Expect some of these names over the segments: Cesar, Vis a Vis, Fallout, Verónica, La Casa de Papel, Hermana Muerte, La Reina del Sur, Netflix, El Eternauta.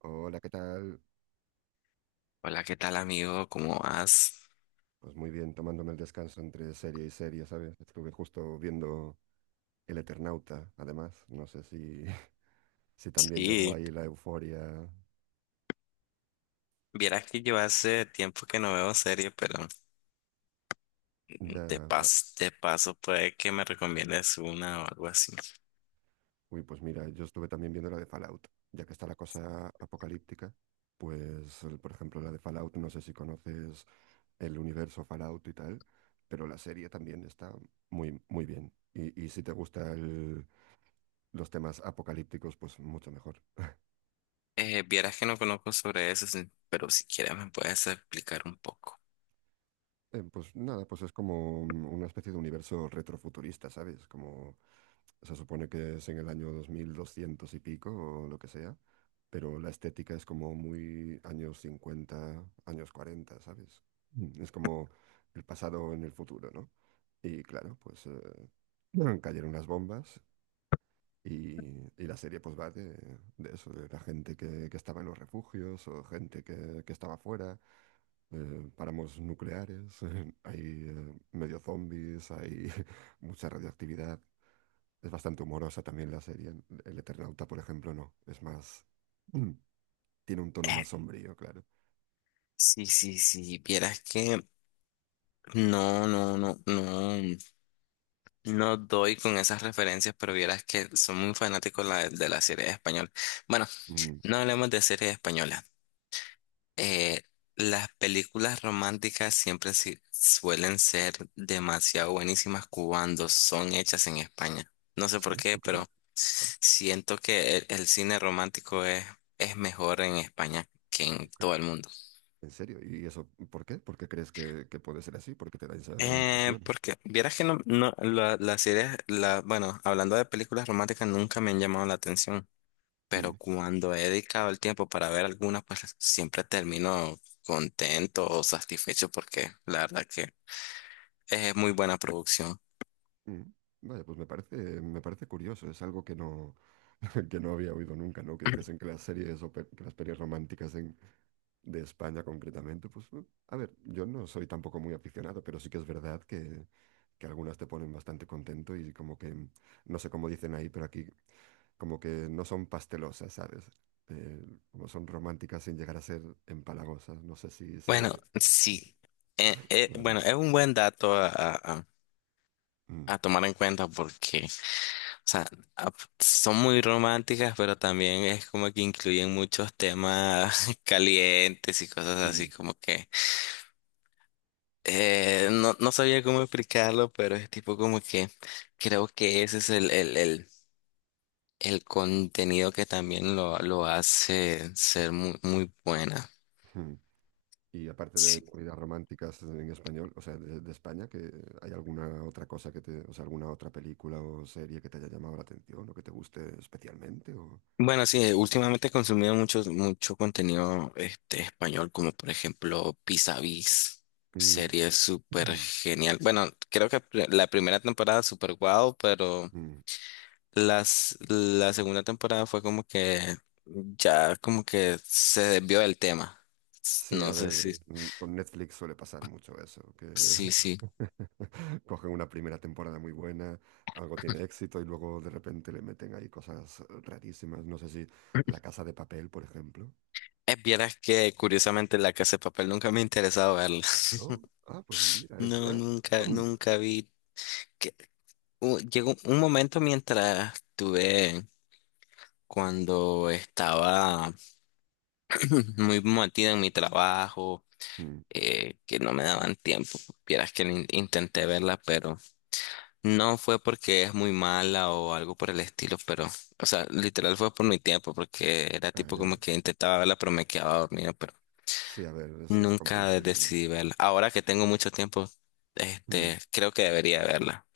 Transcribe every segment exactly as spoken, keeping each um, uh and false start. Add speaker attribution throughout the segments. Speaker 1: Hola, ¿qué tal?
Speaker 2: Hola, ¿qué tal amigo? ¿Cómo vas?
Speaker 1: Pues muy bien, tomándome el descanso entre serie y serie, ¿sabes? Estuve justo viendo El Eternauta, además. No sé si, si también llegó
Speaker 2: Sí,
Speaker 1: ahí la euforia.
Speaker 2: vieras que yo hace tiempo que no veo serie, pero de
Speaker 1: Ya. ah,
Speaker 2: paso, de paso puede que me recomiendes una o algo así.
Speaker 1: Uy, pues mira, yo estuve también viendo la de Fallout, ya que está la cosa apocalíptica. Pues, el- por ejemplo, la de Fallout, no sé si conoces el universo Fallout y tal, pero la serie también está muy, muy bien. Y, y si te gustan los temas apocalípticos, pues mucho mejor.
Speaker 2: Eh, vieras que no conozco sobre eso, sí, pero si quieres me puedes explicar un poco.
Speaker 1: Eh, pues nada, pues es como un- una especie de universo retrofuturista, ¿sabes? Como se supone que es en el año dos mil doscientos y pico o lo que sea, pero la estética es como muy años cincuenta, años cuarenta, ¿sabes? Mm, Es como el pasado en el futuro, ¿no? Y claro, pues eh, cayeron las bombas y, y la serie pues va de, de eso, de la gente que, que estaba en los refugios o gente que, que estaba fuera, eh, páramos nucleares, hay eh, medio zombies, hay mucha radioactividad. Es bastante humorosa también la serie. El Eternauta, por ejemplo, no. Es más, mm, tiene un tono
Speaker 2: Eh,
Speaker 1: más sombrío, claro.
Speaker 2: sí, sí, sí, vieras que no, no, no, no, no doy con esas referencias, pero vieras que soy muy fanático la- de la serie española. Bueno,
Speaker 1: Mm,
Speaker 2: no hablemos de series españolas. Eh, las películas románticas siempre si- suelen ser demasiado buenísimas cuando son hechas en España. No sé
Speaker 1: sí,
Speaker 2: por qué,
Speaker 1: ¿tú crees?
Speaker 2: pero
Speaker 1: Ah,
Speaker 2: siento que el, el cine romántico es, es mejor en España que
Speaker 1: yo
Speaker 2: en
Speaker 1: creo.
Speaker 2: todo el mundo.
Speaker 1: ¿En serio? ¿Y eso por qué? ¿Por qué crees que, que puede ser así? ¿Por qué te da esa
Speaker 2: Eh,
Speaker 1: impresión?
Speaker 2: porque vieras que no, no la- las series, la, bueno, hablando de películas románticas, nunca me han llamado la atención, pero
Speaker 1: Mm.
Speaker 2: cuando he dedicado el tiempo para ver alguna pues siempre termino contento o satisfecho porque la verdad que... es muy buena producción.
Speaker 1: Mm. Vaya, pues me parece, me parece curioso, es algo que no, que no había oído nunca, ¿no? Que dijesen que las series o pe- que las pelis románticas en- de España concretamente, pues eh, a ver, yo no soy tampoco muy aficionado, pero sí que es verdad que, que algunas te ponen bastante contento y como que, mm, no sé cómo dicen ahí, pero aquí como que no son pastelosas, ¿sabes? Eh, como son románticas sin llegar a ser empalagosas, no sé si
Speaker 2: Bueno,
Speaker 1: se.
Speaker 2: sí. Eh, eh,
Speaker 1: Vale.
Speaker 2: bueno, es un buen dato a, a- a-
Speaker 1: Mm,
Speaker 2: a tomar en cuenta porque, o sea, a- son muy románticas, pero también es como que incluyen muchos temas calientes y cosas así,
Speaker 1: mm,
Speaker 2: como que eh, no, no sabía cómo explicarlo, pero es tipo como que creo que ese es el, el, el, el contenido que también lo, lo hace ser muy, muy buena.
Speaker 1: mm. Y aparte de comidas románticas en español, o sea, de, de España, que hay alguna otra cosa que te, o sea, alguna otra película o serie que te haya llamado la atención o que te guste especialmente o.
Speaker 2: Bueno, sí, eh, últimamente he consumido mucho, mucho contenido este, español, como por ejemplo Vis a Vis,
Speaker 1: Mm,
Speaker 2: serie súper
Speaker 1: mm,
Speaker 2: genial. Bueno, creo que pr- la primera temporada súper guau, pero
Speaker 1: mm.
Speaker 2: las, la segunda temporada fue como que ya como que se desvió del tema. S-
Speaker 1: Sí,
Speaker 2: No
Speaker 1: a
Speaker 2: sé
Speaker 1: ver,
Speaker 2: si,
Speaker 1: mm, con Netflix suele pasar mucho eso, que
Speaker 2: sí, sí.
Speaker 1: cogen una primera temporada muy buena, algo tiene éxito y luego de repente le meten ahí cosas rarísimas. No sé si La Casa de Papel, por ejemplo,
Speaker 2: Eh, Vieras que curiosamente La Casa de Papel nunca me ha interesado verla.
Speaker 1: ¿no? Ah, pues mira, es.
Speaker 2: No,
Speaker 1: Ah,
Speaker 2: nunca,
Speaker 1: mm,
Speaker 2: nunca vi. U- llegó un momento mientras tuve, cuando estaba muy metida en mi trabajo,
Speaker 1: mm.
Speaker 2: eh, que no me daban tiempo. Vieras que in- intenté verla, pero no fue porque es muy mala o algo por el estilo, pero, o sea, literal fue por mi tiempo, porque era
Speaker 1: Ah,
Speaker 2: tipo
Speaker 1: ya.
Speaker 2: como que intentaba verla, pero me quedaba dormido, pero
Speaker 1: Sí, a ver, eso es
Speaker 2: nunca
Speaker 1: comprensible.
Speaker 2: decidí verla. Ahora que tengo mucho tiempo,
Speaker 1: Mm.
Speaker 2: este, creo que debería verla,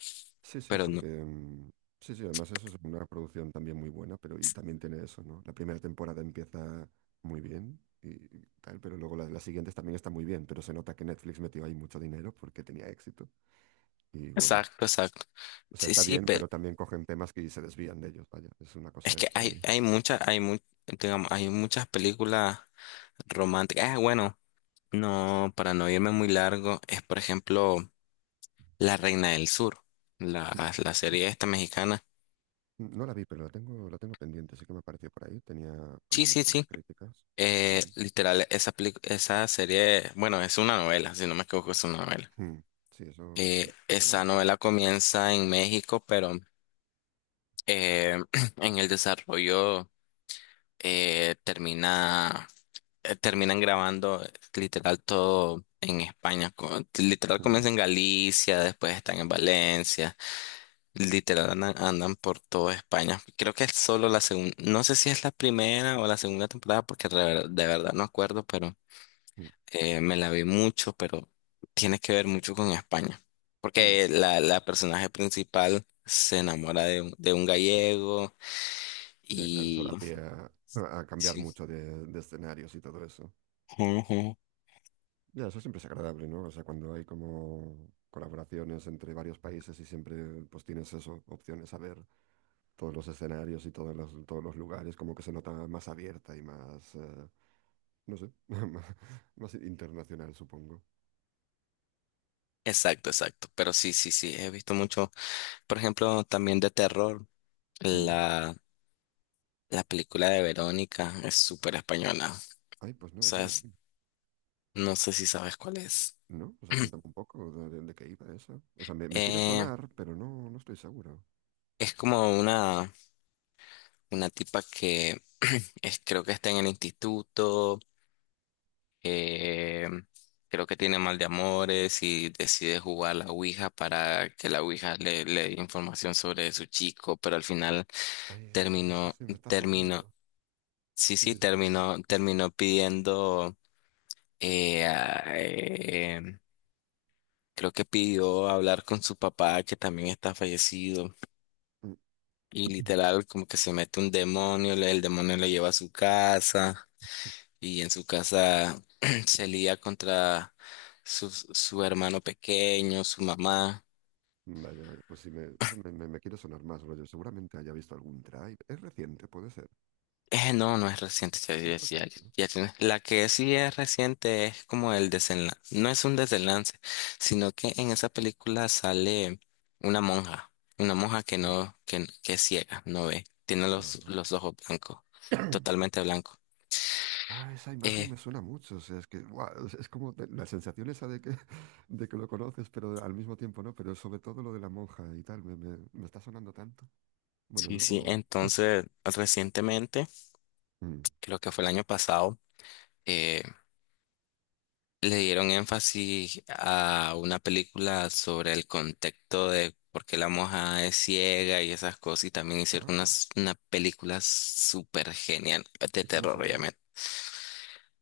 Speaker 1: Sí, sí,
Speaker 2: pero no.
Speaker 1: porque. mm, Sí, sí, además eso es una producción también muy buena, pero y también tiene eso, ¿no? La primera temporada empieza muy bien y, y tal, pero luego la- las siguientes también están muy bien, pero se nota que Netflix metió ahí mucho dinero porque tenía éxito. Y bueno,
Speaker 2: Exacto, exacto.
Speaker 1: o sea,
Speaker 2: Sí,
Speaker 1: está
Speaker 2: sí,
Speaker 1: bien, pero también cogen temas que se desvían de ellos, vaya, es una
Speaker 2: es
Speaker 1: cosa
Speaker 2: que hay,
Speaker 1: extraña.
Speaker 2: hay muchas, hay mu- digamos, hay muchas películas románticas. Ah, bueno, no, para no irme muy largo, es por ejemplo La Reina del Sur,
Speaker 1: Mm.
Speaker 2: la, la
Speaker 1: O
Speaker 2: serie esta mexicana.
Speaker 1: no la vi, pero la tengo, la tengo pendiente, sí que me apareció por ahí, tenía como
Speaker 2: Sí,
Speaker 1: muy
Speaker 2: sí,
Speaker 1: buenas
Speaker 2: sí.
Speaker 1: críticas.
Speaker 2: Eh,
Speaker 1: Mm.
Speaker 2: literal, esa peli- esa serie, bueno, es una novela, si no me equivoco, es una novela.
Speaker 1: Mm. Sí, eso sí que
Speaker 2: Eh,
Speaker 1: no
Speaker 2: esa
Speaker 1: sonaba.
Speaker 2: novela comienza en México, pero eh, en el desarrollo eh, termina. eh, terminan grabando eh, literal todo en España. co- Literal
Speaker 1: Mm.
Speaker 2: comienza en Galicia, después están en Valencia. Literal andan, andan por toda España. Creo que es solo la segunda, no sé si es la primera o la segunda temporada, porque de, ver- de verdad no acuerdo, pero
Speaker 1: Mm.
Speaker 2: eh, me la vi mucho, pero tiene que ver mucho con España.
Speaker 1: Mm.
Speaker 2: Porque la, la personaje principal se enamora de un, de un gallego
Speaker 1: Ya, claro, eso
Speaker 2: y...
Speaker 1: da pie a, a cambiar
Speaker 2: Sí.
Speaker 1: mucho de, de escenarios y todo eso.
Speaker 2: Ujú.
Speaker 1: Ya, eso siempre es agradable, ¿no? O sea, cuando hay como colaboraciones entre varios países y siempre pues tienes eso, opciones a ver todos los escenarios y todos los, todos los lugares, como que se nota más abierta y más, eh, no sé, más, más internacional, supongo.
Speaker 2: Exacto, exacto. Pero sí, sí, sí, he visto mucho. Por ejemplo, también de terror,
Speaker 1: Mm.
Speaker 2: la, la película de Verónica es súper española. O
Speaker 1: Ay, pues no, eso
Speaker 2: sea,
Speaker 1: no.
Speaker 2: es- no sé si sabes cuál es.
Speaker 1: ¿No? O sea, cuéntame un poco de, de- de qué iba eso. O sea, me, me quiere
Speaker 2: Eh,
Speaker 1: sonar, pero no, no estoy seguro.
Speaker 2: es como una, una tipa que es, creo que está en el instituto, eh, creo que tiene mal de amores y decide jugar a la Ouija para que la Ouija le, le dé información sobre su chico, pero al final
Speaker 1: Ay, vale, sí,
Speaker 2: terminó,
Speaker 1: sí, me está
Speaker 2: terminó,
Speaker 1: sonando.
Speaker 2: sí,
Speaker 1: Sí,
Speaker 2: sí,
Speaker 1: sí, sí, sí.
Speaker 2: terminó, terminó pidiendo. Eh, ah, eh, creo que pidió hablar con su papá, que también está fallecido. Y literal, como que se mete un demonio, le- el demonio le lleva a su casa. Y en su casa se lía contra su, su hermano pequeño, su mamá.
Speaker 1: Vaya, vaya, pues sí, me, eso me, me, me quiere sonar más, rollo. Seguramente haya visto algún drive. Es reciente, puede ser.
Speaker 2: Eh, no, no es reciente, ya,
Speaker 1: No
Speaker 2: ya, ya,
Speaker 1: reciente, ¿no?
Speaker 2: ya tiene... la que sí es reciente es como el desenlace, no es un desenlace, sino que en esa película sale una monja, una monja que
Speaker 1: Mm,
Speaker 2: no, que, que es ciega, no ve, tiene los,
Speaker 1: ajá.
Speaker 2: los ojos blancos, totalmente blanco.
Speaker 1: Ah, esa imagen
Speaker 2: Eh,
Speaker 1: me suena mucho. O sea, es que guau, es es como de- la sensación esa de que, de que lo conoces, pero al mismo tiempo no. Pero sobre todo lo de la monja y tal, me, me, me está sonando tanto. Bueno,
Speaker 2: sí, sí,
Speaker 1: luego.
Speaker 2: entonces recientemente,
Speaker 1: Mm,
Speaker 2: creo que fue el año pasado, eh, le dieron énfasis a una película sobre el contexto de por qué la moja es ciega y esas cosas, y también hicieron una,
Speaker 1: ah,
Speaker 2: una película súper genial de
Speaker 1: ¿y cómo
Speaker 2: terror,
Speaker 1: se llama?
Speaker 2: obviamente.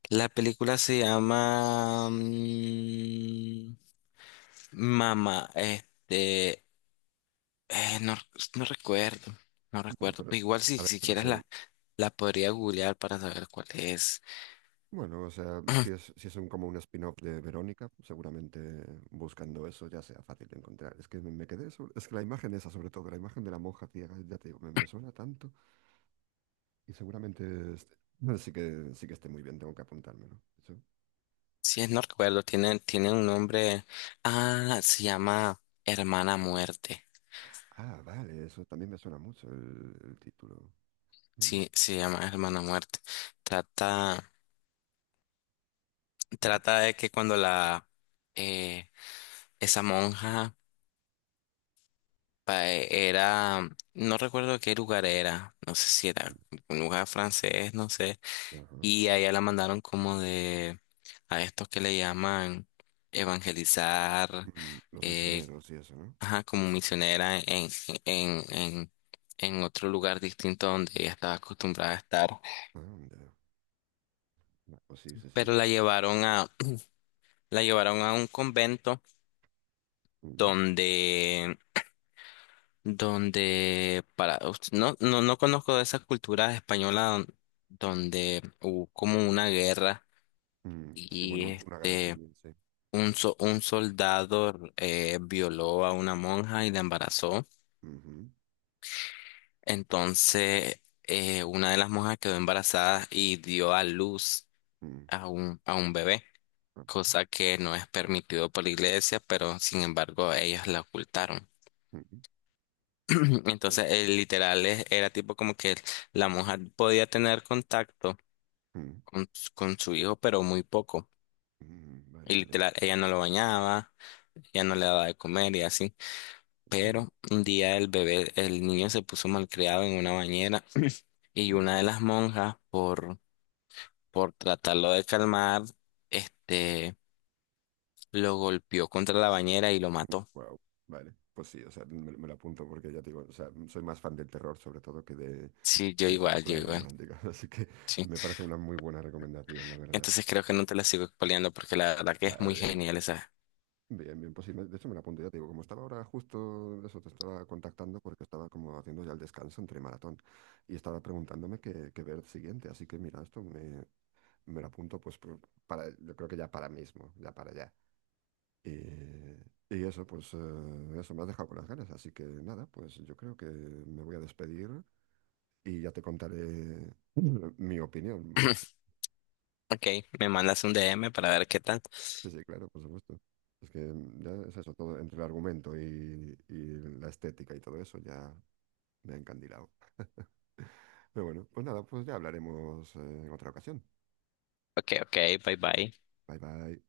Speaker 2: La película se llama mm, Mamá, este, eh, no, no recuerdo, no
Speaker 1: Bueno,
Speaker 2: recuerdo,
Speaker 1: pero.
Speaker 2: pero igual si,
Speaker 1: A ver,
Speaker 2: si
Speaker 1: pero
Speaker 2: quieres
Speaker 1: se,
Speaker 2: la, la podría googlear para saber cuál es.
Speaker 1: bueno, o sea, si es, si es un- como un spin-off de Verónica, seguramente buscando eso ya sea fácil de encontrar. Es que me, me quedé sobre- es que la imagen esa, sobre todo, la imagen de la monja ciega, ya te digo, me, me suena tanto y seguramente este- sí que, sí que esté muy bien, tengo que apuntármelo. Eso.
Speaker 2: Sí, no recuerdo, tiene, tiene un nombre. Ah, se llama Hermana Muerte.
Speaker 1: Ah, vale, eso también me suena mucho el, el título. Mm,
Speaker 2: Sí, se llama Hermana Muerte. Trata,
Speaker 1: mm,
Speaker 2: trata de que cuando la eh, esa monja pa- era, no recuerdo qué lugar era, no sé si era un lugar francés, no sé.
Speaker 1: mm, ajá.
Speaker 2: Y a ella la mandaron como de a estos que le llaman evangelizar,
Speaker 1: Mm, Los
Speaker 2: eh,
Speaker 1: misioneros y eso, ¿no?
Speaker 2: ajá, como misionera en, en, en, en otro lugar distinto donde ella estaba acostumbrada a estar.
Speaker 1: Anda. Ah, pues sí, sí, sí.
Speaker 2: Pero la llevaron a, la llevaron a un convento
Speaker 1: Mm,
Speaker 2: donde, donde para, no, no, no conozco de esa cultura española don- donde hubo como una guerra
Speaker 1: mm, sí,
Speaker 2: y
Speaker 1: bueno, un- una guerra
Speaker 2: este,
Speaker 1: civil, sí.
Speaker 2: un, so- un soldado eh, violó a una monja y la embarazó.
Speaker 1: Ujú,
Speaker 2: Entonces, eh, una de las monjas quedó embarazada y dio a luz
Speaker 1: mm,
Speaker 2: a un, a un bebé,
Speaker 1: ah,
Speaker 2: cosa que no es permitido por la iglesia, pero sin embargo ellos la ocultaron.
Speaker 1: ujú. Bueno,
Speaker 2: Entonces,
Speaker 1: pues sí.
Speaker 2: el literal es- era tipo como que la mujer podía tener contacto
Speaker 1: Mm,
Speaker 2: con, s- con su hijo, pero muy poco.
Speaker 1: mm, vale,
Speaker 2: Y
Speaker 1: vale.
Speaker 2: literal, ella no lo bañaba, ella no le daba de comer y así. Pero un día el bebé, el niño se puso malcriado en una bañera y una de las monjas, por, por tratarlo de calmar, este, lo golpeó contra la bañera y lo mató.
Speaker 1: Wow, vale. Pues sí, o sea, me, me lo apunto porque ya te digo, o sea, soy más fan del terror sobre todo que de,
Speaker 2: Sí, yo
Speaker 1: de
Speaker 2: igual, yo
Speaker 1: películas
Speaker 2: igual.
Speaker 1: románticas, así que
Speaker 2: Sí.
Speaker 1: me parece una muy buena recomendación, la verdad.
Speaker 2: Entonces creo que no te la sigo expoliando porque la verdad que es
Speaker 1: Vale,
Speaker 2: muy
Speaker 1: bien,
Speaker 2: genial esa.
Speaker 1: bien, bien, pues sí, me- de hecho me lo apunto, ya te digo, como estaba ahora justo, eso, te estaba contactando porque estaba como haciendo ya el descanso entre maratón y estaba preguntándome qué, qué ver siguiente, así que mira, esto me, me lo apunto pues por- para, yo creo que ya para mismo, ya para ya. Y, y eso, pues, eh, eso me ha dejado con las ganas. Así que nada, pues yo creo que me voy a despedir y ya te contaré mi opinión.
Speaker 2: Ok, me mandas un D M para ver qué tal.
Speaker 1: Sí, sí, claro, por supuesto. Es que mm, ya es eso, todo entre el argumento y, y la estética y todo eso, ya me ha encandilado. Pero bueno, pues nada, pues ya hablaremos eh, en otra ocasión.
Speaker 2: Ok, ok, bye bye.
Speaker 1: Bye bye.